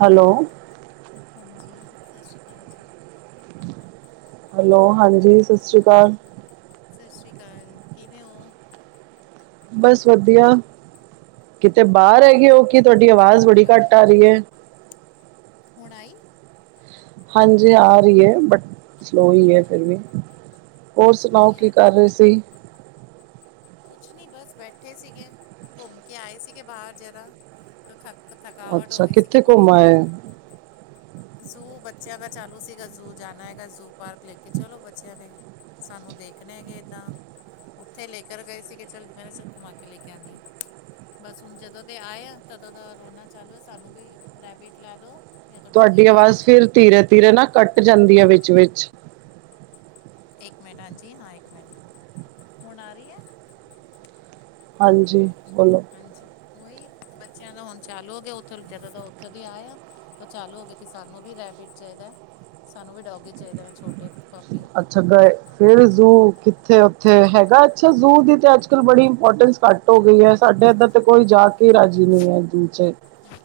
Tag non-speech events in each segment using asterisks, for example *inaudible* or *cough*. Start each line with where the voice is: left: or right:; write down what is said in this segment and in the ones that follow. right: Hello.
left: ਹਾਂਜੀ ਸਤਿ ਸ਼੍ਰੀ ਅਕਾਲ ਜੀ।
right: ਹੈਲੋ ਹਾਂਜੀ ਸਤਿ ਸ਼੍ਰੀ ਅਕਾਲ।
left: ਸਤਿ ਸ਼੍ਰੀ ਅਕਾਲ ਕਿਵੇਂ ਹੋ।
right: ਬਸ ਵਧੀਆ ਕਿਤੇ ਬਾਹਰ
left: ਔਰ
right: ਹੈਗੇ ਹੋ ਕਿ ਤੁਹਾਡੀ ਆਵਾਜ਼ ਬੜੀ
left: ਬ
right: ਘੱਟ ਆ ਰਹੀ ਹੈ।
left: ਹੁਣ ਆਈ।
right: ਹਾਂਜੀ ਆ ਰਹੀ ਹੈ ਬਟ ਸਲੋ ਹੀ ਹੈ ਫਿਰ ਵੀ। ਹੋਰ ਸੁਣਾਓ
left: ਸਲੋਈ ਆ
right: ਕੀ
left: ਰਹੀ
right: ਕਰ
left: ਨੇ
right: ਰਹੇ ਸੀ।
left: ਕੁਛ ਨਹੀਂ ਬਸ ਬੈਠੇ ਸੀਗੇ ਘੁੰਮ ਕੇ ਆਏ ਸੀਗੇ ਬਾਹਰ ਜ਼ਰਾ। ਤਾਂ ਥਕ ਥਕਾਵਟ ਹੋ
right: ਅੱਛਾ
left: ਗਈ ਸੀਗੀ
right: ਕਿੱਥੇ ਘੁੰਮ
left: ਬੜੀ।
right: ਆਏ
left: ਜ਼ੂ ਬੱਚਿਆਂ ਦਾ ਚਾਲੂ ਸੀਗਾ ਜ਼ੂ ਜਾਣਾ ਹੈਗਾ ਜ਼ੂ ਪਾਰਕ ਲੈ ਕੇ ਚਲੋ ਬੱਚਿਆਂ ਨੇ। ਸਾਨੂੰ ਦੇਖਣੇ ਤਾਂ ਉੱਥੇ ਲੇਖ। ਕਰ ਗਏ ਸੀਗੇ ਚੱਲ ਮੈਂ ਚਿਰ ਘੁਮਾ ਕੇ ਲੈ ਕੇ ਆਉਂਦੀ ਹਾਂ। ਬਸ ਹੁਣ ਜਦੋਂ ਦੇ ਆਏ ਆ ਤਦੋਂ ਦਾ ਰੋਨਾ ਚਾਲੂ ਸਾਨੂੰ ਵੀ ਪ੍ਰਾਈਵੇਟ ਲੈ ਦੋ। ਜਾਂ ਤਾਂ ਡੋਗੀ
right: ਤੁਹਾਡੀ
left: ਲਿਆ
right: ਆਵਾਜ਼
left: ਦੋ
right: ਫਿਰ ਧੀਰੇ ਧੀਰੇ ਨਾ ਕੱਟ ਜਾਂਦੀ ਹੈ ਵਿੱਚ ਵਿਚ।
left: ਇੱਕ ਮਿੰਟ ਹਾਂਜੀ ਹਾਂ ਇੱਕ ਮਿੰਟ ਹੁਣ ਆ ਰਹੀ ਹੈ।
right: ਹਾਂਜੀ ਬੋਲੋ
left: ਹਾਂਜੀ ਉਹੀ ਬੱਚਿਆਂ ਦਾ ਹੁਣ ਚਾਲੂ ਹੋ ਗਿਆ ਉੱਥੇ ਜਦੋਂ ਦਾ ਉੱਥੋਂ ਦੀ ਆਏ ਆ ਉਹ ਚਾਲੂ ਹੋ ਗਿਆ ਕਿ ਸਾਨੂੰ ਵੀ ਰੈਬਿਡ ਚਾਹੀਦਾ ਸਾਨੂੰ ਵੀ ਡੋਗੀ ਚਾਹੀਦਾ ਨੇ ਛੋਟੇ ਪੱਪੀ।
right: ਹੈਗਾ ਫਿਰ ਜ਼ੂ ਕਿੱਥੇ ਉੱਥੇ ਹੈਗਾ ਅੱਛਾ ਜ਼ੂ ਦੀ ਤੇ ਅੱਜ ਕੱਲ ਬੜੀ ਇੰਪੋਰਟੈਂਸ। ਘੱਟ ਹੋ ਗਈ ਹੈ ਸਾਡੇ ਇੱਧਰ ਤੇ ਕੋਈ ਜਾ ਕੇ ਰਾਜੀ ਨਹੀਂ ਹੈ ਦੂ ਚ।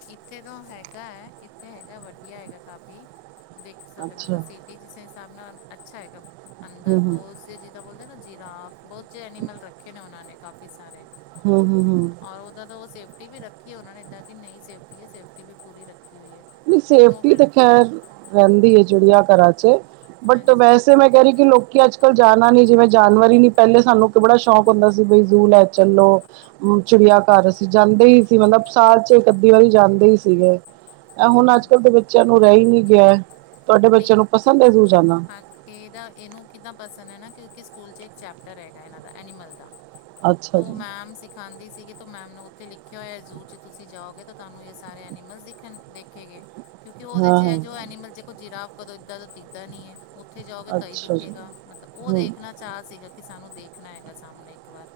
left: ਇੱਥੇ ਤਾਂ ਹੈਗਾ ਹੈ ਇੱਥੇ ਹੈਗਾ ਵਧੀਆ ਹੈਗਾ ਕਾਫੀ ਦੇਖ ਸਕਦੇ
right: ਅੱਛਾ
left: ਮਤਲਬ ਅਸੀਂ। ਜਿਸੇ ਹਿਸਾਬ ਨਾਲ ਅੱਛਾ ਹੈਗਾ
right: ਹੂੰ
left: ਅੰਦਰ
right: ਹੂੰ
left: ਬੋਤ ਜੀਦਾਂ ਬੋਲਦੇ ਨਾ ਜੀਰਾਫ। ਬਹੁਤ ਜਿਹੇ ਐਨੀਮਲ ਰੱਖੇ ਨੇ ਉਹਨਾਂ ਨੇ ਕਾਫੀ ਸਾਰੇ।
right: ਹੂੰ ਹੂੰ ਹੂੰ।
left: ਔਰ ਉਦਾ ਤਾਂ ਉਹ ਸੇਫਟੀ ਵੀ ਰੱਖੀ ਹੈ ਉਹਨਾ ਨੇ ਇਦਾਂ ਕਿ ਨਹੀਂ ਸੇਫਟੀ ਹੈ ਸੇਫਟੀ ਵੀ ਪੂਰੀ ਰੱਖੀ ਹੋਈ ਹੈ।
right: ਨਹੀਂ
left: ਲੇਕਿਨ ਉਹ
right: ਸੇਫਟੀ
left: ਫਿਰ
right: ਤੇ ਖੈਰ ਰਹਿੰਦੀ ਹੈ ਚਿੜੀਆਂ ਆ ਘਰਾਂ ਚ। ਬਟ
left: ਹਾਂਜੀ
right: ਵੈਸੇ ਮੈਂ ਕਹਿ ਰਹੀ ਕਿ ਲੋਕੀ ਅੱਜ। ਕੋਲ ਜਾਣਾ ਨੀ ਜਿਵੇਂ ਜਾਨਵਰ ਹੀ ਨੀ ਪਹਿਲੇ ਸਾਨੂੰ ਬੜਾ ਸ਼ੌਕ ਹੁੰਦਾ ਸੀ ਬਈ ਜ਼ੂ ਲੈ ਚੱਲੋ। ਚਿੜੀਆਘਰ ਅਸੀ ਜਾਂਦੇ ਹੀ ਸੀ ਮਤਲਬ ਸਾਲ ਚ ਇਕ ਅੱਧੀ ਵਾਰੀ ਜਾਂਦੇ ਹੀ ਸੀਗੇ। ਹੁਣ ਅੱਜ
left: ਹੂੰ
right: ਕੱਲ੍ਹ ਦੇ ਬੱਚਿਆਂ ਨੂੰ ਰਹਿ ਹੀ ਨੀ ਗਿਆ, ਤੁਹਾਡੇ
left: ਨਹੀਂ
right: ਬੱਚਿਆਂ ਨੂੰ ਪਸੰਦ ਹੈ ਜ਼ੂ ਜਾਣਾ।
left: ਹਾਂ ਇਹਦਾ ਇਹਨੂੰ ਕਿੱਦਾਂ ਪਸੰਦ ਹੈ ਨਾ ਕਿਉਂਕਿ ਸਕੂਲ ਚ ਇੱਕ ਚੈਪਟਰ ਹੈਗਾ ਇਹਨਾਂ ਦਾ ਐਨੀਮਲ ਦਾ।
right: ਅੱਛਾ
left: ਤੇ
right: ਜੀ
left: ਮੈਮ ਦਿਖਾਂਂਦੀ ਸੀਗੀ ਮੈਮ ਨੂੰ ਉੱਥੇ ਲਿਖਿਆ ਹੋਇਆ। ਜ਼ੂ ਚ ਤੁਸੀਂ ਜਾਓਗੇ ਤਾਂ ਤੁਹਾਨੂੰ ਇਹ ਸਾਰੇ ਐਨੀਮਲ ਵੇਖਣ ਦਿੱਖ ਗਏ ਕਿਉਂਕਿ ਉਹਦੇ
right: ਹਾਂ
left: ਚ ਜੋ
right: ਹਾਂ
left: ਐਨੀਮਲ ਦੇ ਕੋੋ ਜਿਰਾਬ ਕਦੋਂ ਏਦਾਂ ਦਾ ਦੀਖਦਾ ਨਹੀਂ ਹੈ। ਉੱਥੇ ਜਾਓਗੇ ਤਾਂ ਹੀ
right: ਅੱਛਾ ਜੀ
left: ਦਿਖੇਗਾ ਮਤਲਬ ਉਹ
right: ਹੂੰ
left: ਦੇਖਣਾ। ਚਾਅ ਸੀਗਾ ਕਿ ਸਾਨੂੰ ਦੇਖਣਾ ਹੈਗਾ ਸਾਹਮਣੇ ਇੱਕ ਵਾਰ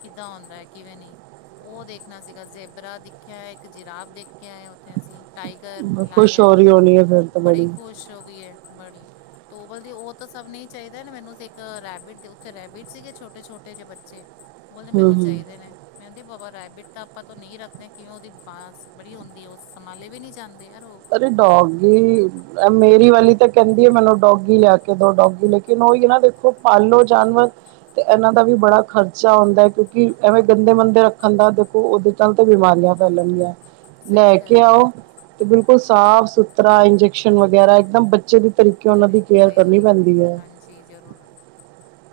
left: ਕਿੱਦਾਂ ਆਉਂਦਾ ਹੈ ਕਿਵੇਂ ਨਹੀਂ? ਉਹ ਦੇਖਣਾ ਸੀਗਾ ਜ਼ੇਬਰਾ ਦੇਖਿਆ, ਇੱਕ ਜਿਰਾਬ ਦੇਖਿਆ ਹੈ। ਉੱਥੇ ਸੀ ਟਾਈਗਰ ਲਾਇਨ।
right: ਣੀਏ ਫਿਰ।
left: ਬੜੀ ਖੁਸ਼ ਹੋ ਗਈ ਹੈ ਬੜੀ। ਦੋ ਬਲ ਉਹ ਤਾਂ ਸਭ ਨੇ ਚਾਹੀਦਾ ਨਾ ਮੈਨੂੰ ਇੱਕ ਰੈਬਿਟ ਦੇ ਉੱਤੇ ਰੈਬਿਟ ਸੀ, ਛੋਟੇ ਛੋਟੇ ਜਿਹੇ ਬੱਚੇ ਉਹ ਤਾਂ
right: ਹੂੰ
left: ਮੈਨੂੰ
right: ਹੂੰ
left: ਚਾਹੀਦੇ ਨੇ। ਕਹਿੰਦੀ ਬਾਬਾ ਰੇਬਿੱਟ ਤਾਂ ਆਪਾਂ ਤੋਂ ਨਹੀਂ ਰੱਖਦੇ, ਕਿਵੇਂ ਉਹਦੀ ਬਾਂਸ ਬੜੀ ਹੁੰਦੀ ਹੈ, ਉਹ ਸੰਭਾਲੇ ਵੀ ਨਹੀਂ ਜਾਂਦੇ ਯਾਰ ਉਹ।
right: ਡੌਗੀ ਮੇਰੀ ਵਾਲੀ ਤਾਂ ਕਹਿੰਦੀ ਹੈ ਮੈਨੂੰ ਡੋਗੀ ਲਿਆ ਕੇ ਦੋ, ਡੋਗੀ ਲੇਕਿਨ ਉਹੀ ਨਾ ਦੇਖੋ ਪਾਲੋ ਜਾਨਵਰ ਤੇ ਇਹਨਾਂ ਦਾ ਵੀ ਬੜਾ ਖਰਚਾ ਆਉਂਦਾ ਹੈ, ਕਿਉਂਕਿ ਐਵੇਂ ਗੰਦੇ ਮੰੰਦੇ ਰੱਖਣ ਦਾ ਦੇਖੋ ਉਹਦੇ ਨਾਲ ਤੇ ਬਿਮਾਰੀਆਂ ਫ਼ੈਲਣ ਗਿਆਂ
left: ਸਹੀ
right: ਲੈ
left: ਗੱਲ
right: ਕੇ
left: ਹੈ
right: ਆਓ ਤੇ ਬਿਲਕੁੱਲ ਸਾਫ ਸੁਥਰਾ ਇੰਜੈਕਸ਼ਨ ਵਗੈਰਾ ਇਕਦਮ ਬੱਚੇ ਦੀ ਤਰੀਕੇ ਨਾਲ ਉਹਨਾਂ ਦੀ ਕੇਅਰ ਕਰਨੀ ਪੈਂਦੀ ਹੈ।
left: ਜੀ ਜ਼ਰੂਰ,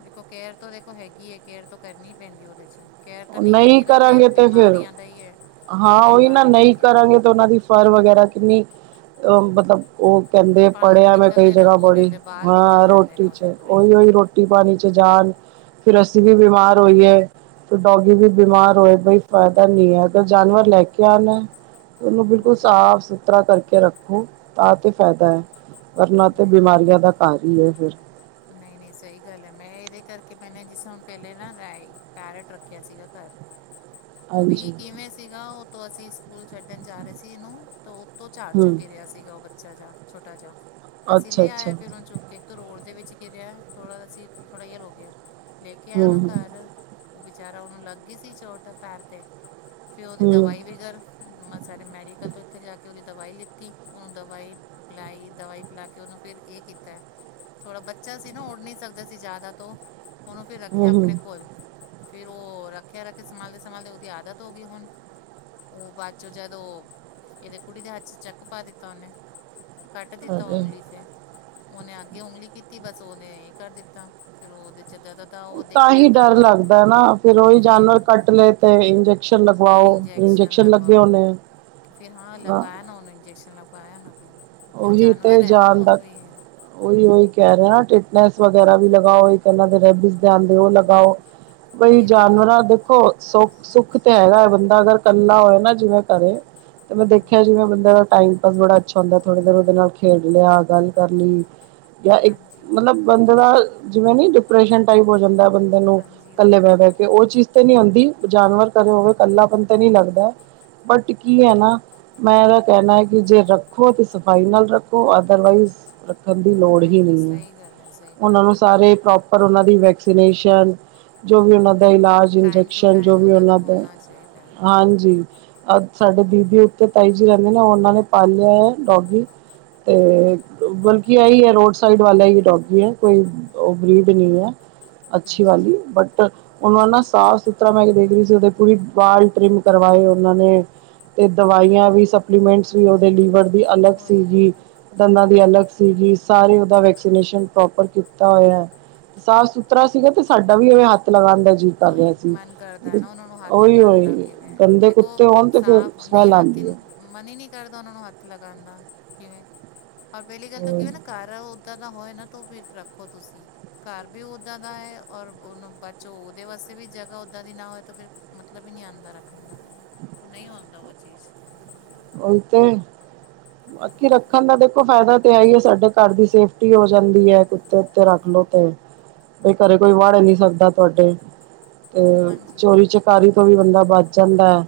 left: ਦੇਖੋ ਕੇਅਰ ਤੋਂ ਦੇਖੋ ਹੈਗੀ ਹੈ ਕੇਅਰ ਤੋਂ ਕਰਨੀ ਪੈਂਦੀ ਉਹਦੇ ਚ, ਕੈਅਰ ਤਾਂ ਨਹੀਂ ਕੀਤੀ ਨਾ ਫਿਰ
right: ਕਰਾਂਗੇ
left: ਉਹ
right: ਤੇ ਫਿਰ
left: ਬਿਮਾਰੀਆਂ ਦਾ ਹੀ ਹੈ
right: ਹਾਂ
left: ਫਿਰ
right: ਉਹੀ ਨਾ
left: ਬਿਮਾਰੀ ਦਾ
right: ਨਹੀਂ
left: ਹੀ ਹੈ
right: ਕਰਾਂਗੇ
left: ਬੰਦਾ।
right: ਤਾਂ ਉਹਨਾਂ ਦੀ ਫਰ ਵਗੈਰਾ ਕਿੰਨੀ, ਉਹ ਮਤਲਬ ਉਹ ਕਹਿੰਦੇ
left: ਭੰਗ
right: ਪੜਿਆ ਮੈਂ ਕਈ
left: ਨਿਕਲਦੇ ਨਾ
right: ਜਗਾ
left: ਪੂਰੇ
right: ਪੜੀ,
left: ਉਹਦੇ ਬਾਲ ਨਿਕਲ
right: ਹਾਂ
left: ਜਾਂਦੇ ਨੇ
right: ਰੋਟੀ ਚ
left: ਉਹਦੇ
right: ਓਹੀ
left: ਵਹੀ
right: ਉਹੀ ਰੋਟੀ ਰੋਟੀ ਪਾਣੀ ਚ ਜਾਣ, ਫਿਰ ਅਸੀਂ ਵੀ ਬਿਮਾਰ ਹੋਈਏ ਤੇ ਡੋਗੀ ਵੀ ਬਿਮਾਰ ਹੋਏ ਬਈ ਫਾਇਦਾ ਨਹੀਂ ਹੈ, ਤੇ ਜਾਨਵਰ ਲੈ ਕੇ ਆਉਣਾ ਉਹਨੂੰ ਬਿਲਕੁੱਲ
left: ਨਹੀਂ
right: ਸਾਫ਼ ਸੁਥਰਾ ਕਰਕੇ ਰੱਖੋ ਤਾਂ ਤੇ ਫਾਇਦਾ ਹੈ। ਵਰਨਾ
left: ਨਹੀਂ
right: ਤੇ
left: ਨਹੀਂ
right: ਬਿਮਾਰੀਆਂ ਦਾ ਘਰ ਹੀ ਹੈ ਫਿਰ
left: ਨਹੀਂ ਨਹੀਂ ਸਹੀ ਗੱਲ ਹੈ, ਮੈਂ ਇਹਦੇ ਕਰਕੇ ਮੈਂ ਜਿਸ ਤਰਾਂ ਹੁਣ ਪਹਿਲੇ ਨਾ ਪੈਰਟ ਰੱਖਿਆ ਸੀਗਾ ਘਰ।
right: *unintelligible*
left: ਉਹ ਵੀ ਕਿਵੇਂ ਸੀਗਾ ਉਹ ਤਾਂ ਅਸੀਂ ਸਕੂਲ ਛੱਡਣ ਜਾ ਰਹੇ ਸੀ ਇਹਨੂੰ ਤਾਂ ਉਤੋਂ ਝਾੜ ਚੋਂ
right: ਹਮ
left: ਗਿਰਿਆ ਸੀਗਾ ਉਹ ਬੱਚਾ ਜਾ ਛੋਟਾ ਜਾ ਅਸੀਂ
right: ਅੱਛਾ
left: ਲੈ
right: ਅੱਛਾ
left: ਆਏ ਫਿਰ ਉਹਨੂੰ ਚੁੱਕ ਤੇ ਇੱਕ ਤਾਂ ਰੋਡ ਦੇ ਵਿੱਚ ਗਿਰਿਆ ਥੋੜਾ ਅਸੀਂ ਥੋੜ੍ਹਾ ਚਿਰ ਹੋ ਗਿਆ ਲੈ ਕੇ ਆਇਆ ਉਹਨੂੰ
right: ਹਮ ਹਮ
left: ਘਰ ਵਿਚਾਰਾ ਉਹਨੂੰ ਲੱਗ ਗਈ ਸੀ ਚੋਟ ਪੈਰ ਤੇ, ਫਿਰ ਉਹਦੀ
right: ਹਮ
left: ਦਵਾਈ ਵਗੇਰਾ ਮੈਂ ਸਾਡੇ ਮੈਡੀਕਲ ਤੋਂ ਇੱਥੇ ਜਾ ਕੇ ਉਹਦੀ ਦਵਾਈ ਲਿੱਤੀ ਉਹਨੂੰ ਦਵਾਈ ਪਿਲਾਈ ਦਵਾਈ ਪਿਲਾ ਕੇ ਉਹਨੂੰ ਫਿਰ ਇਹ ਕੀਤਾ ਥੋੜ੍ਹਾ ਬੱਚਾ ਬੱਚਾ ਸੀ ਨਾ ਉੱਡ ਨਹੀਂ ਸਕਦਾ ਸੀ ਜ਼ਿਆਦਾ ਤੋਂ ਉਹਨੂੰ ਫਿਰ
right: ਹਮ
left: ਰੱਖਿਆ
right: ਹਮ
left: ਆਪਣੇ ਕੋਲ। ਫਿਰ ਉਹ ਰੱਖਿਆ-ਰੱਖਿਆ ਸੰਭਾਲਦੇ-ਸੰਭਾਲਦੇ ਉਹਦੀ ਆਦਤ ਹੋ ਗਈ ਹੁਣ। ਉਹ ਬਾਅਦ ਚੋਂ ਜਦੋਂ ਉਹ ਇਹਦੇ ਕੁੜੀ ਦੇ ਹੱਥ ਚ ਚੱਕ ਪਾ ਦਿੱਤਾ ਉਹਨੇ। ਕੱਟ ਦਿੱਤਾ
right: ਅਰੇ
left: ਉਂਗਲੀ ਤੇ, ਉਹਨੇ ਅੱਗੇ ਉਂਗਲੀ ਕੀਤੀ ਬਸ ਉਹਨੇ ਇਹ ਕਰ ਦਿੱਤਾ ਫਿਰ ਉਹਦੇ ਚੱ
right: ਤਾਂ ਹੀ ਡਰ ਲੱਗਦਾ ਨਾ ਫਿਰ ਉਹੀ
left: ਫਿਰ
right: ਜਾਨਵਰ ਕੱਟ ਲਏ ਤੇ ਇੰਜੈਕਸ਼ਨ ਲਗਵਾਓ
left: ਇੰਜੈਕਸ਼ਨ
right: ਇੰਜੈ ਲੱਗੇ
left: ਲਗਵਾਓ
right: ਹੋਣੇ ਹੈ
left: ਫਿਰ ਹਾਂ ਲਗਵਾਇਆ ਨਾ ਉਹਨੂੰ ਇੰਜੈਕਸ਼ਨ ਲਗਵਾਇਆ ਨਾ ਫਿਰ ਕਿਉਂਕਿ ਓ
right: ਉਹੀ
left: ਜਾਨਵਰ
right: ਤੇ
left: ਹੈ ਨਾ
right: ਜਾਨ
left: ਓ ਤੇ
right: ਦਾ
left: ਵੀ
right: ਉਹੀ ਉਹੀ ਕਹਿ ਰਿਆ ਨਾ ਟਿਟਨੇਸ ਵਗੈਰਾ ਵੀ ਲਗਾਓ ਇਨਾਂ ਦੇ ਰੈਬ ਧਿਆਨ ਦਿਓ
left: ਉਹੀ
right: ਲਗਾਓ ਬਈ
left: ਉਹੀ ਵਹੀ
right: ਜਾਨਵਰਾਂ ਦੇਖੋ ਸੁ ਸੁੱਖ ਤੇ ਹੈਗਾ ਹੈ ਬੰਦਾ ਅਗਰ ਕੱਲਾ ਹੋਏ ਨਾ ਜਿਵੇਂ ਘਰੇ ਤੇ ਮੈਂ ਦੇਖਿਆ
left: ਹੂੰ
right: ਜੀਵੇਂ ਬੰਦਾ ਦਾ ਟਾਈਮ ਪਾਸ ਬੜਾ ਅੱਛਾ ਹੁੰਦਾ ਥੋੜੀ ਦੇਰ ਦੇ ਨਾਲ ਖੇਡ ਲਿਆ ਗੱਲ ਕਰ ਲਈ ਜਾਂ ਇੱਕ
left: ਹਾਂਜੀ
right: ਮਤਲਬ ਬੰਦੇ ਦਾ ਜਿਵੇਂ ਨੀ ਡਿਪ੍ਰੈਸ਼ਨ ਟਾਈਪ ਹੋ ਜਾਂਦਾ ਬੰਦ ਉਨੂੰ
left: ਹਾਂਜੀ ਉਹੀ
right: ਕੱਲੇ
left: ਉਹੀ
right: ਬੈ-ਬੈ ਕੇ ਉਹ ਚੀਜ਼ ਤੇ ਨੀ ਹੁੰਦੀ ਜਾਨਵਰ ਘਰੇ ਹੋਵੇ ਕੱਲਾਪਨ ਤੇ ਨੀ ਲੱਗਦਾ। ਬੱਟ ਕੀ ਐ ਨਾ ਮੈਂ ਇਹਦਾ ਕੈਂਣਾ ਕਿ ਜੇ ਰੱਖੋ ਤੇ ਸ਼ਫਾਈ ਨਾਲ ਰੱਖੋ ਅਦਰਵਾਈਜ਼ ਰੱਖਣ ਦੀ ਲੋੜ ਹੀ
left: ਨਹੀਂ
right: ਨਈ ਹੈ
left: ਸਹੀ ਗੱਲ ਹੈ ਸਹੀ
right: ਉਹਨਾਂ ਨੂੰ
left: ਬਰਾਬਰ ਬੋਲ
right: ਸਾਰੇ ਪ੍ਰੋਪ ਪਰ ਉਹਨਾਂ ਦੀ ਵੈਕਸੀਨੇਸ਼ਨ ਜੋ ਵੀ ਉਹਨਾਂ ਦਾ ਇਲਾਜ
left: ਟਾਈਮ ਟੂ
right: ਇੰਜੈਕਸ਼ਨ ਜੋ
left: ਟਾਈਮ
right: ਵੀ
left: ਦਾ
right: ਉਹਨਾਂ ਦੇ
left: ਹੋਣਾ ਚਾਹੀਦਾ ਹੈ
right: ਹਾਂਜੀ। ਅੱਜ ਸਾਡੇ ਦੀਦੀ ਉੱਤੇ ਤਾਈ ਜੀ ਰੈਂਦੇ ਨੇ ਉਹਨਾਂ ਨੇ ਪਾਲਿਆ ਐ ਡੋਗੀ ਏ ਤੇ ਬਲਕਿ ਆਹੀ ਹੈ ਰੋਡ ਸਾਈਡ ਵਾਲੇ ਹੀ ਡੋਗੀ ਏ ਕੋਈ ਓ ਬਰੀਡ ਨਈ ਐ ਅੱਛੀ
left: ਹਾਂਜੀ
right: ਵਾਲੀ ਬੱਟ ਉਹਨੂੰ ਨਾ ਸਾਫ ਸੁੱਥਰਾ ਮੈਂ ਦੇਖ ਰਈ ਸੀ ਉਹਦੇ ਪੂਰੀ ਵਾਲ ਟ੍ਰਿਮ ਕਰਵਾਏ ਉਹਨਾਂ ਨੇ ਤੇ ਦਵਾਈਆਂ ਵੀ ਸਪਲੀਮੈਂਟਸ ਵੀ ਉਹਦੇ ਲੀਵਰ ਦੀ ਅਲੱਗ
left: ਉਹੀ ਉਹੀ
right: ਸੀਗੀ। ਦੰਦਾਂ ਦੀ ਅਲੱਗ ਸੀਗੀ ਸਾਰੇ ਉਹਦਾ ਵੈਕਸੀਨੇਸ਼ਨ ਪ੍ਰੋਪਰ ਕੀਤਾ ਹੋਇਆ ਐ। ਸਾਫ਼ ਸੁਥਰਾ ਸੀਗਾ ਤੇ ਸਾਡਾ ਵੀ ਇਹ ਹੱਥ ਲਗਾਂਦਾ।
left: ਉਹੀ ਮਨ ਕਰਦਾ ਨਾ ਉਹਨਾਂ ਨੂੰ ਹੱਥ
right: ਉਹੀ
left: ਲਗਾਣ
right: ਹੋਏ
left: ਦਾ ਕਿਵੇਂ
right: ਗੰਦੇ
left: ਦੇਖੋ
right: ਕੁੱਤੇ ਹੋਣ ਤੇ ਫਿਰ
left: ਸਾਫ਼ ਨਈ
right: ਸਮੈਲ
left: ਹੱਥ ਹੀ
right: ਆਉਂਦੀ ਹੈ।
left: ਮਨ ਈ ਨੀ ਕਰਦਾ ਉਹਨਾਂ ਨੂੰ ਹੱਥ ਲਗਾਣ ਦਾ ਕਿਵੇਂ ਔਰ ਪੈਲੀ ਗੱਲ ਤੋਂ ਕਿਵੇਂ ਨਾ ਸਾਰਾ ਓਦਾਂ ਦਾ ਹੋਏ ਨਾ ਤ ਫਿਰ ਰੱਖੋ ਤੁਸੀ ਘਰ ਵੀ ਓਦਾਂ ਦਾ ਹੈ ਔਰ ਉਨੂੰ ਬਚੋ ਦੇ ਵਾਸਤੇ ਵੀ ਜਗ੍ਹਾ ਓਦਾਂ ਦੀ ਨਾ ਹੋਵੇ ਤਾਂ ਫਿਰ ਮਤਲਬ ਈ ਨਈ ਆਂਦਾ ਰੱਖਣ ਦਾ ਓ ਨਈ ਹੁੰਦਾ ਓ ਚੀਜ਼
right: ਉਹੀ ਤੇ ਬਾਕੀ ਰੱਖਣ ਦਾ ਦੇਖੋ ਫਾਇਦਾ ਤੇ ਆ ਹੀ ਹੈ ਸਾਡੇ ਘਰ ਦੀ ਸੇਫਟੀ ਹੋ ਜਾਂਦੀ ਹੈ ਕੁੱਤੇ ਉੱਤੇ ਰੱਖ ਲੋ ਤੇ ਇਹ ਘਰੇ ਕੋਈ ਵੜ ਨਈ ਸਕਦਾ ਤੁਹਾਡੇ ਤੇ
left: ਹਾਂਜੀ
right: ਚੋਰੀ ਚਕਾਰੀ ਤੋਂ ਵੀ ਬੰਦਾ ਬਚ ਜਾਂਦਾ ਐ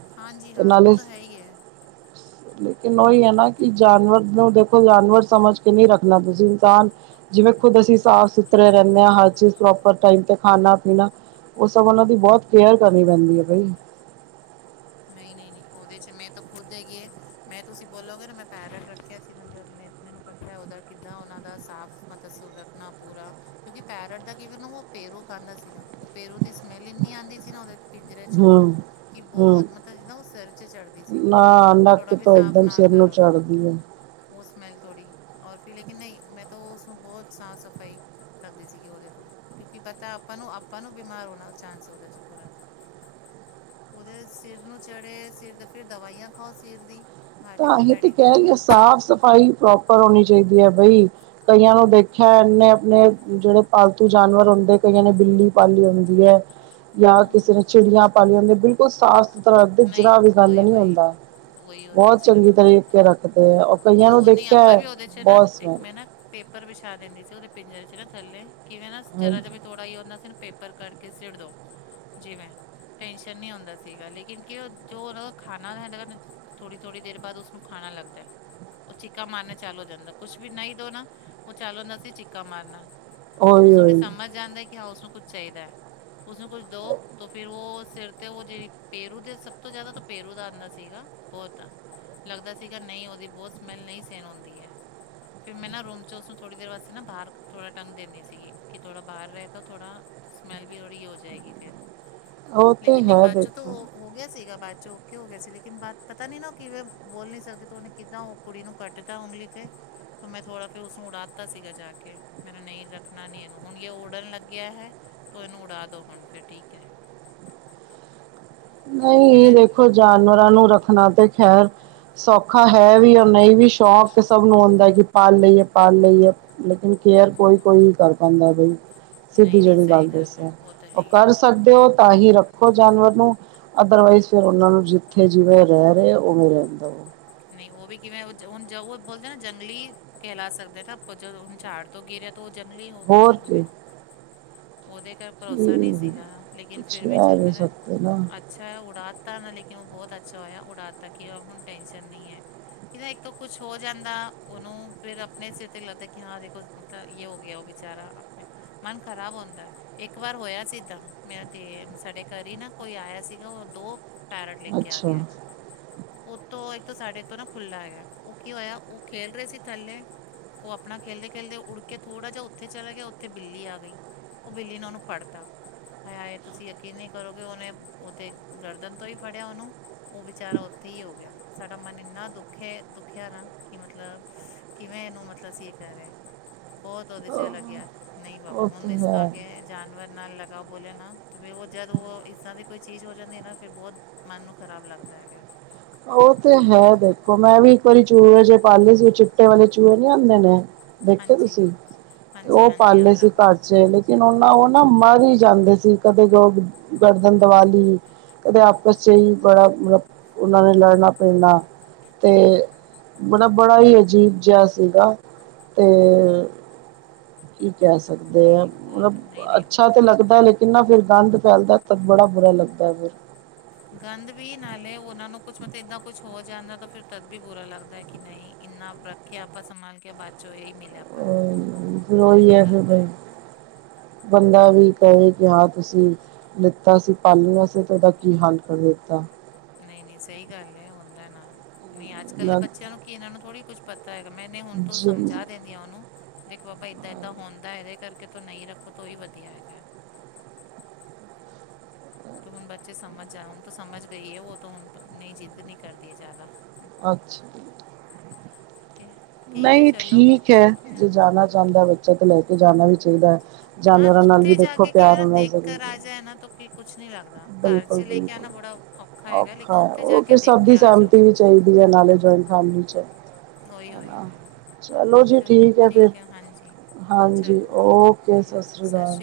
right: ਤੇ ਨਾਲੇ
left: ਸਈ ਐ।
right: ਲੇਕਿਨ ਉਹੀ ਹੈ ਨਾ ਕਿ ਜਾਨਵਰ ਨੂੰ ਦੇਖੋ ਜਾਨਵਰ ਸਮਝ ਕੇ ਨਈ ਰੱਖਣਾ ਤੁਸੀਂ ਇਨਸਾਨ ਜਿਵੇਂ ਖੁਦ ਅਸੀਂ ਸਾਫ਼ ਸੁਥਰੇ ਰੈਣੇ ਹਾਂ ਹਰ ਚੀਜ਼ ਪ੍ਰੋਪਰ ਖਾਣਾ ਪੀਣਾ ਓ ਸਭ ਉਹਨਾਂ ਦੀ ਬੋਤ ਕੇਅਰ ਕਰਨੀ ਪੈਂਦੀ ਏ ਬਈ
left: ਨਈ-ਨਈ-ਨਈ ਉਹਦੇ 'ਚ ਮੈਂ ਤਾਂ ਖੁਦ ਹੈਗੀ ਮੈਂ ਤੁਸੀਂ ਬੋਲੋਗੇ ਨਾ ਮੈਂ ਪੈਰਟ ਰੱਖਿਆ ਸੀ ਨਾ ਮ ਮੈਨੂੰ ਪਤ ਉਹਦਾ ਕਿੱਦਾਂ ਉਹਨਾਂ ਦਾ ਸਾਫ਼ ਸ ਮਤਲਬ ਰੱਖਣਾ ਪੂਰਾ ਕਿਉਂਕਿ ਪੈਰਟ ਦਾ ਕਿਵੇਂ ਨਾ ਉਹ ਪੇਰੂ ਖਾਂਦਾ ਸੀਗਾ ਉਹ ਪੇਰੂ ਦੀ ਸਮੈਲ ਇੰਨੀ ਆਂਦੀ ਸੀ ਨਾ ਉਹਦੇ ਪਿੰਜਰ ਚੋਂ
right: ਹੂੰ
left: ਕਿ
right: ਹੂੰ
left: ਬਹੁਤ ਮਤਲਬ ਨਾ ਓ ਸਿਰ 'ਚ ਚੜ੍ਹਦੀ ਸੀਗੀ
right: ਨਾ
left: ਥੋੜ੍ਹਾ
right: ਨੱਕ
left: ਵੀ
right: ਤੋਂ
left: ਸਾਫ਼
right: ਇੱਕਦਮ
left: ਨਾ
right: ਸਿਰ ਨੂੰ
left: ਕਰੋ ਤੋ
right: ਚੜ੍ਹਦੀ ਹੈ
left: ਓ ਸਮੈਲ ਥੋੜ੍ਹੀ ਔਰ ਫਿਰ ਲੇਕਿਨ ਨਈ ਮੈਂ ਤਾ ਉਸਨੂੰ ਬੋਤ ਸਾਫ਼ ਸਫ਼ਾਈ ਕਰਦੀ ਸੀਗੀ ਉਹਦੇ ਤੋ ਕਿਉਂਕਿ ਪਤਾ ਆਪਾਂ ਨੂੰ ਆਪਾਂ ਨੂੰ ਬਿਮਾਰ ਹੋਣਾ ਚਾਂਸ ਉਹਦੇ 'ਚ ਪੂਰਾ ਉਹਦੇ ਸਿਰ ਨੂੰ ਚੜ੍ਹੇ ਸਿਰ ਦੇ ਫਿਰ ਦਵਾਈਆਂ ਖਾਓ ਸਿਰ ਦੀ
right: ਤਾਂ
left: ਹੈਡਕ
right: ਇਹ ਤੇ
left: ਹੈਡੇਕ ਦੀ
right: ਕਹਿ ਰਈ ਏ
left: ਪੂਰਾ
right: ਸਾਫ਼ ਸਫ਼ਾਈ ਪ੍ਰੋਪਰ ਹੋਣੀ ਚਾਹੀਦੀ ਐ ਬਈ ਕਈਆਂ ਨੂੰ ਦੇਖਿਆ ਇਹਨੇ ਆਪਣੇ ਜੇੜੇ ਪਾਲਤੂ ਜਾਨਵਰ ਹੁੰਦੇ ਕਈਆਂ ਨੇ ਬਿੱਲੀ ਪਾਲੀ ਹੁੰਦੀ ਐ। ਜਾਂ
left: ਹਾਂ
right: ਕਿਸੇ ਨੇ ਚਿੜੀਆਂ ਪਾਲੀਆਂ ਹੁੰਦੀ ਬਿਲਕੁਲ ਸਾਫ਼ ਸੁਥਰਾ
left: ਨਹੀਂ
right: ਜਰਾ ਵੀ ਗੰਦ
left: ਵਹੀ
right: ਨਈ
left: ਵਹੀ
right: ਹੁੰਦਾ।
left: ਉਹੀ ਉਹਦੇ
right: ਬਹੁਤ
left: 'ਚ
right: ਚੰਗੀ
left: ਕਰਨਾ
right: ਤਰੀਕੇ ਰੱਖਦੇ ਆ, ਔਰ ਕਈਆਂ
left: ਉਹਨੂੰ
right: ਨੂੰ
left: ਉਹਨੇ
right: ਦੇਖਿਆ
left: ਆਪਾਂ
right: ਐ
left: ਵੀ ਉਹਦੇ 'ਚ ਨਾ
right: ਬਹੁਤ
left: ਇੱਕ ਮੈਂ ਨਾ ਪੇਪਰ ਵਿਛਾ ਦਿੰਦੀ ਸੀ, ਉਹਦੇ ਪਿੰਜਰੇ 'ਚ ਨਾ ਥੱਲੇ ਕਿਵੇਂ ਨਾ ਜਰਾ ਜ ਵੀ ਥੋੜ੍ਹਾ ਈ ਹੁੰਦਾ ਸੀ ਨਾ, ਪੇਪਰ ਕਰਕੇ ਸਿੜ ਦੋ, ਜਿਵੇਂ ਟੈਨਸ਼ਨ ਨੀ ਹੋਂਦਾ ਸੀਗਾ, ਲੇਕਿਨ ਕਿ ਜੋ ਉਹਨਾ ਦਾ ਖਾਣਾ ਹਦਾ, ਥੋੜੀ-ਥੋੜੀ ਦੇਰ ਬਾਅਦ ਉਸਨੂੰ ਖਾਣਾ ਲੱਗਦਾ। ਉਹ ਚੀਕਾ ਮਾਰਨਾ ਚਾਲੂ ਹੋ ਜਾਂਦਾ, ਕੁਛ ਵੀ ਨਹੀਂ ਦ‌ਉ ਨਾ, ਉਹ ਚਾਲੂ ਹੁੰਦਾ ਸੀ ਚੀਕਾ ਮਾਰਨਾ।
right: ਹਾਂਜੀ ਹੋਈ
left: ਉਸਨੂੰ ਫਿ
right: ਹੋਈ
left: ਸਮਝ ਜਾਂਦਾ ਕਿ ਹਾਂ, ਉਸਨੂੰ ਕੁੱਛ ਚਾਹੀਦੈ, ਉਸਨੂੰ ਕੁੱਛ ਦੋ ਤੋ ਫਿਰ ਵੋ ਸਿਰ ਤੇ ਉਹ ਜਿਹੜੀ ਪੇਰੂ ਦੇ, ਸਭ ਤੋਂ ਜਿਆਦਾ ਤਾਂ ਪੇਰੂ ਦਾ ਆਂਦਾ ਸੀਗਾ, ਬਹੁਤ ਲੱਗਦਾ ਸੀਗਾ ਨਹੀਂ, ਉਹਦੀ ਬਹੁਤ ਸਮੈਲ ਨਹੀਂ ਸੇਨ ਹੁੰਦੀ ਐ। ਫਿਰ ਮੈਂ ਨਾ ਰੂਮ 'ਚ ਉਸਨੂੰ ਥੋੜ੍ਹੀ ਦੇਰ ਵਾਸਤੇ ਨਾ, ਬਾਹਰ ਥੋੜਾ ਟੰਗ ਦਿੰਨੀ ਸੀਗੀ, ਕਿ ਥੋੜਾ ਬਾਹਰ ਰਹੇ ਤਾਂ ਥੋੜਾ ਸਮੈਲ ਵੀ ਓੜ੍ਹੀ ਹੋ ਜਾਏਗੀ ਫਿਰ।
right: ਉਹ ਤੇ
left: ਲੇਕਿਨ ਨਹੀਂ
right: ਹੈ,
left: ਬਾਅਦ ਚੋਂ ਤਾਂ
right: ਦੇਖੋ
left: ਉਹ ਹੋ ਗਿਆ ਸੀਗਾ ਬਾਅਦ 'ਚ ਓਕੇ ਹੋ ਗਿਆ ਸੀ, ਲੇਕਿਨ ਬਾਦ ਪਤਾ ਨੀ ਨਾ ਕਿਵੇਂ ਬੋਲ ਨੀ ਸਕਦੇ ਤੇ ਉਹਨੇ ਕਿੱਦਾਂ ਓ ਕੁੜੀ ਨੂੰ ਕੱਟਦਾ ਉਂਗਲੀ ਤੇ ਤੇ ਮੈਂ ਥੋੜ੍ਹਾ ਫਿਰ ਉਸਨੂੰ ਉਡਾ ਤਾ ਸੀਗਾ ਜਾ ਕੇ। ਮੈਂ ਨਹੀਂ ਰੱਖਣਾ ਨੀ ਇਹਨੂੰ ਹੁਣ, ਜੇ ਉੜਨ ਲੱਗਿਆ ਹੈ ਤੋ ਇਹਨੂੰ ਉਡਾ ਦੋ ਹੁਣ ਫੇਰ, ਠੀਕ ਐ।
right: ਨਹੀਂ,
left: ਕਿਵੇਂ
right: ਦੇਖੋ ਜਾਨਵਰਾਂ ਨੂੰ ਰੱਖਣਾ ਤੇ ਖੈਰ ਸੌਖਾ ਹੈ ਵੀ ਐ, ਨਹੀਂ ਵੀ ਸ਼ੌਕ ਤੇ ਸਭ ਨੂੰ ਆਉਂਦਾ ਕਿ ਪਾਲ ਲਈਏ, ਪਾਲ ਲਈਏ, ਲੇਕਿਨ ਕੇਅਰ
left: ਹਮ,
right: ਕੋਈ-ਕੋਈ ਕਰ ਪਾਉਂਦਾ ਬਈ, ਸਿੱਧੀ
left: ਨਹੀਂ ਨਹੀਂ
right: ਜਿਹੜੀ
left: ਸਹੀ
right: ਗੱਲ
left: ਹੈ
right: ਦੱਸਿਆ,
left: ਤਾਂ ਹੈ
right: ਉਹ
left: ਹੀ ਹੈ
right: ਕਰ ਸਕਦੇ ਓ ਤਾਂ ਹੀ ਰੱਖੋ ਜਾਨਵਰ ਨੂੰ ਅਦਰਵਾਈਜ਼ ਫਿਰ ਉਹਨਾ ਨੂੰ ਜਿੱਥੇ ਜਿਵੇਂ ਰਹਿ ਰਹੇ, ਉਵੇਂ ਰਹਿਣ ਦ‌ਉ।
left: ਨਹੀਂ ਉਹ ਵੀ ਕਿਵੇਂ ਹੁਣ, ਜ ਉਹ ਬੋਲਦੇ ਨਾ ਜੰਗਲੀ ਕਹਿਲਾ ਸਕਦੇ ਨਾ, ਅਪ ਜ ਹੁਣ ਝਾੜ ਤੋਂ ਗਿਰਿਆ ਓ ਜੰਗਲੀ ਹੋ ਗਿਆ
right: ਹੋਰ
left: ਫਿਰ ਹੂ ਮੈਂ
right: ਕੀ
left: ਉਹਦੇ ਘਰ ਭਰੋਸਾ ਨਹੀਂ
right: ਕੀ-
left: ਸੀਗਾ, ਲੇਕਿਨ
right: ਕੁਛ
left: ਫਿਰ ਵੀ
right: ਕਹਿ
left: ਚਲ
right: ਨਹੀਂ
left: ਮੈਂਹਾ
right: ਸਕਦੇ ਨਾ
left: ਅੱਛਾ ਐ ਉਡਾ ਤਾ ਨਾ, ਲੇਕਿਨ ਉਹ ਬਹੁਤ ਅੱਛਾ ਹੋਇਆ ਉਡਾ ਤਾ ਕੀਆ ਹੁਣ ਟੈਨਸ਼ਨ ਨੀ ਐ। ਦਾ ਇੱਕ ਤੋਂ ਕੁਛ ਹੋ ਜਾਂਦਾ ਉਹਨੂੰ, ਫਿਰ ਆਪਣੇ ਸਿਰ ਤੇ ਲੱਗਦਾ ਕਿ, ਹਾਂ ਵੇਖੋ ਤਾਂ ਯੇ ਹੋ ਗਿਆ ਉਹ ਬੇਚਾਰਾ, ਆਪਨਾ ਮਨ ਖ਼ਰਾਬ ਹੋਂਦਾ ਇੱਕ ਵਾਰ ਹੋਇਆ ਸੀ ਇਦਾਂ, ਮੇਰਾ ਦੇ ਸਾਡੇ ਘਰ ਈ ਨਾ ਕੋਈ ਆਇਆ ਸੀਗਾ, ਉਹ ਦੋ ਪੈਰਟ ਲੇਕੇ ਆ
right: ਅੱਛਾ
left: ਗਿਆ ਸੀ। ਉਤੋਂ ਇੱਕ ਸਾਡੇ ਤੋਂ ਨਾ ਖੁੱਲਾ ਹੈਗਾ, ਉਹ ਕੀ ਹੋਇਆ ਉਹ ਖੇਲ ਰਹੇ ਸੀ ਥੱਲੇ ਉਹ ਆਪਣਾ ਖੇਲਦੇ-ਖੇਲਦੇ ਉੜ ਕੇ ਥੋੜਾ ਜਿਹਾ ਉੱਥੇ ਚਲਾ ਗਿਆ, ਉੱਥੇ ਬਿੱਲੀ ਆ ਗਈ। ਉਹ ਬਿੱਲੀ ਨੇ ਉਹਨੂੰ ਫੜਤਾ ਹਾਏ-ਹਾਏ, ਤੁਸੀਂ ਯਕੀਨ ਨੀ ਕਰੋਗੇ, ਓਨੇ ਓ ਤੇ ਗਰਦਨ ਤੋਂ ਈ ਫੜਿਆ ਓਨੂੰ ਉਹ ਵਿਚਾਰਾ ਉੱਥੇ ਈ ਹੋ ਗਿਆ, ਸਾਡਾ ਮਨ ਇੰਨਾ ਦੁਖੇ ਦੁਖਿਆ ਨਾ, ਕਿ ਮਤਲਬ ਕਿਵੇਂ ਇਹਨੂੰ ਮਤਲਬ ਅਸੀਂ ਇਹ ਕਹ ਰਹੇ, ਬਹੁਤ ਉਹਦੇ 'ਚ ਐ ਲੱਗਿਆ ਨਹੀਂ ਬਾਬਾ
right: ਉਹ ਤੇ
left: ਹੁਣ ਇਸ
right: ਹੈ
left: ਐ ਜਾਨਵਰ ਨਾਲ ਲਗਾ ਬੋਲਿਆ ਨਾ ਤੇ ਫਿਰ ਉਹ ਜਦ ਉਹ ਇਦਾਂ ਦੀ ਕੋਈ ਚੀਜ਼ ਹੋ ਜਾਂਦੀ ਏ ਨਾ, ਫਿਰ ਬਹੁਤ ਮਨ ਨੂੰ ਖ਼ਰਾਬ ਲੱਗਦਾ ਹੈਗਾ।
right: ਉਹ ਤੇ ਹੈ ਦੇਖੋ, ਮੈਂ ਵੀ ਇੱਕ ਵਾਰੀ ਚੂਹੇ ਜੇ ਪਾਲੇ ਸੀ, ਉਹ ਚਿੱਟੇ ਵਾਲੇ ਚੂਹੇ ਨੀ ਆਉਂਦੇ ਨੇ। ਦੇਖੇ
left: ਹਾਂਜੀ
right: ਤੁਸੀਂ ਤੇ
left: ਹਾਂਜੀ
right: ਉਹ
left: ਹਾਂਜੀ ਹਾਂ
right: ਪਾਲੇ ਸੀ
left: ਬਰਾਬਰ
right: ਘਰ 'ਚ ਲੇਕਿਨ ਉਹਨਾਂ ਉਹ ਨਾ ਮਰ ਈ ਜਾਂਦੇ ਸੀ, ਕਦੇ ਜੋ ਗਰਦਨ ਦਵਾਲੀ, ਕਦੇ ਆਪਸ 'ਚ ਹੀ ਬੜਾ ਮਤ ਉਹਨਾਂ ਨੇ ਲੜਨਾ ਪੈਂਣਾ ਤੇ ਬੜਾ-ਬੜਾ ਹੀ ਅਜੀਬ ਜਿਹਾ ਸੀਗਾ। ਤੇ ਕੀ ਕਹਿ ਸਕਦੇ
left: ਨਹੀਂ
right: ਆ,
left: ਨਹੀਂ
right: ਮਤਲਬ
left: ਬਹੁਤ ਨਹੀਂ ਨਹੀਂ
right: ਅੱਛਾ
left: ਬਹੁਤ
right: ਤੇ ਲੱਗਦਾ,
left: ਹੈ
right: ਲੇਕਿਨ
left: ਮੈਨੂੰ
right: ਨਾ ਫਿਰ ਗੰਦ ਫੈਲਦਾ ਤੇ ਬੜਾ ਬੁਰਾ ਲੱਗਦਾ ਐ, ਫਿਰ।
left: ਗੰਦ ਵੀ ਨਾਲੇ ਉਹਨਾਂ ਨੂੰ ਕੁਛ ਮਤਲਬ ਏਦਾਂ ਕੁਛ ਹੋ ਜਾਂਦਾ ਤਾਂ ਫਿਰ ਤਦ ਵੀ ਬੁਰਾ ਲੱਗਦਾ ਐ ਕਿ ਨਹੀਂ ਇੰਨਾ ਰੱਖਿਆ ਆਪਾਂ ਸੰਭਾਲ ਕੇ ਬਾਦ ਚ ਇਹ ਮਿਲ
right: ਹੂੰ ਫਿਰ ਉਹੀ ਹੈ ਫਿਰ ਬਾਈ, ਬੰਦਾ ਵੀ ਕਵੇ- ਕਿ ਹਾਂ ਤੁਸੀਂ, ਲਿਤਾ ਸੀ ਪਾਲਿਆ ਸੀ ਤੇ ਉਹਦਾ ਕੀ ਹੱਲ ਕਰ ਦਿੱਤਾ।
left: ਨਹੀਂ-ਨਹੀਂ ਸਹੀ ਗੱਲ ਹੈ ਹੁੰਦਾ ਨਾ। ਨਹੀਂ ਅੱਜਕੱਲ ਦੇ ਬੱਚਿਆਂ ਨੂੰ ਕੀ ਇਹਨਾਂ ਨੂੰ ਥੋੜ੍ਹੀ ਕੁਛ ਪਤਾ ਹੈਗਾ ਮੈਂਨੇ ਹੁਣ ਤੋ ਸਮਝਾ ਦਿੰਦੀ ਉਹਨੂੰ। ਦੇਖੋ ਬਾਬਾ ਏਦਾਂ-ਏਦਾਂ ਹੁੰਦਾ ਇਹਦੇ ਕਰਕੇ ਤੂੰ ਨਹੀਂ ਰੱਖੋ ਤੋ ਈ ਵਧੀਆ ਹੈਗਾ। ਹੁਣ ਬੱਚੇ ਸਮਝ ਜਾਣ ਸਮਝ ਗਈ ਹੈ ਉਹ ਹੁਣ ਨਹੀਂ ਜਿੱਦ ਨੀ ਕਰਦੀ ਜ਼ਿਆਦਾ।
right: ਅੱਛਾ
left: ਕਿ
right: ਨਹੀਂ ਠੀਕ ਹੈ ਜੇ ਜਾਣਾ ਚਾਂਦਾ ਬੱਚਾ ਤਾਂ ਲੈ ਕੇ ਜਾਣਾ ਵੀ ਚਾਹੀਦਾ।
left: ਹੈਂ
right: ਜਾਨਵਰਾਂ ਨਾਲ ਵੀ
left: ਉੱਥੇ ਜਾ
right: ਦੇਖੋ
left: ਕੇ ਕਿਵੇਂ
right: ਪਿਆਰ
left: ਨਾ
right: ਹੋਣਾ ਜ਼ਰੂਰੀ
left: ਦੇਖਕਰ ਆ
right: ਹੈ
left: ਜਾਏ ਨਾ ਤੋ ਕੀ- ਕੁਛ ਨੀ ਲੱਗਦਾ ਘਰ 'ਚ
right: ਬਿਲਕੁਲ
left: ਲੈ ਕੇ
right: ਬਿਲਕੁਲ
left: ਆਉਣਾ ਬੜਾ ਔਖਾ ਹੈਗਾ ਲੇਕਿਨ
right: ਹੈ
left: ਉੱਥੇ ਜਾ
right: ਉਹ
left: ਕੇ
right: ਫਿਰ
left: ਦੇਖ
right: ਸਭ
left: ਕੇ
right: ਦੀ
left: ਆ ਜਾਓ।
right: ਸਹਿਮਤੀ ਵੀ ਚਾਹੀਦੀ ਹੈ ਨਾਲੇ ਜੁਆਇੰਟ ਫੈਮਲੀ ਚ।
left: ਉਹ ਈ ਉਹ ਈ
right: ਨਾ।
left: ਬਾਈ।
right: ਚਲੋ ਜੀ ਠੀਕ ਹੈ ਫਿਰ।
left: ਹਾਂਜੀ
right: ਹਾਂਜੀ ਓਕੇ ਸਤਿ ਸ੍ਰੀ ਅਕਾਲ।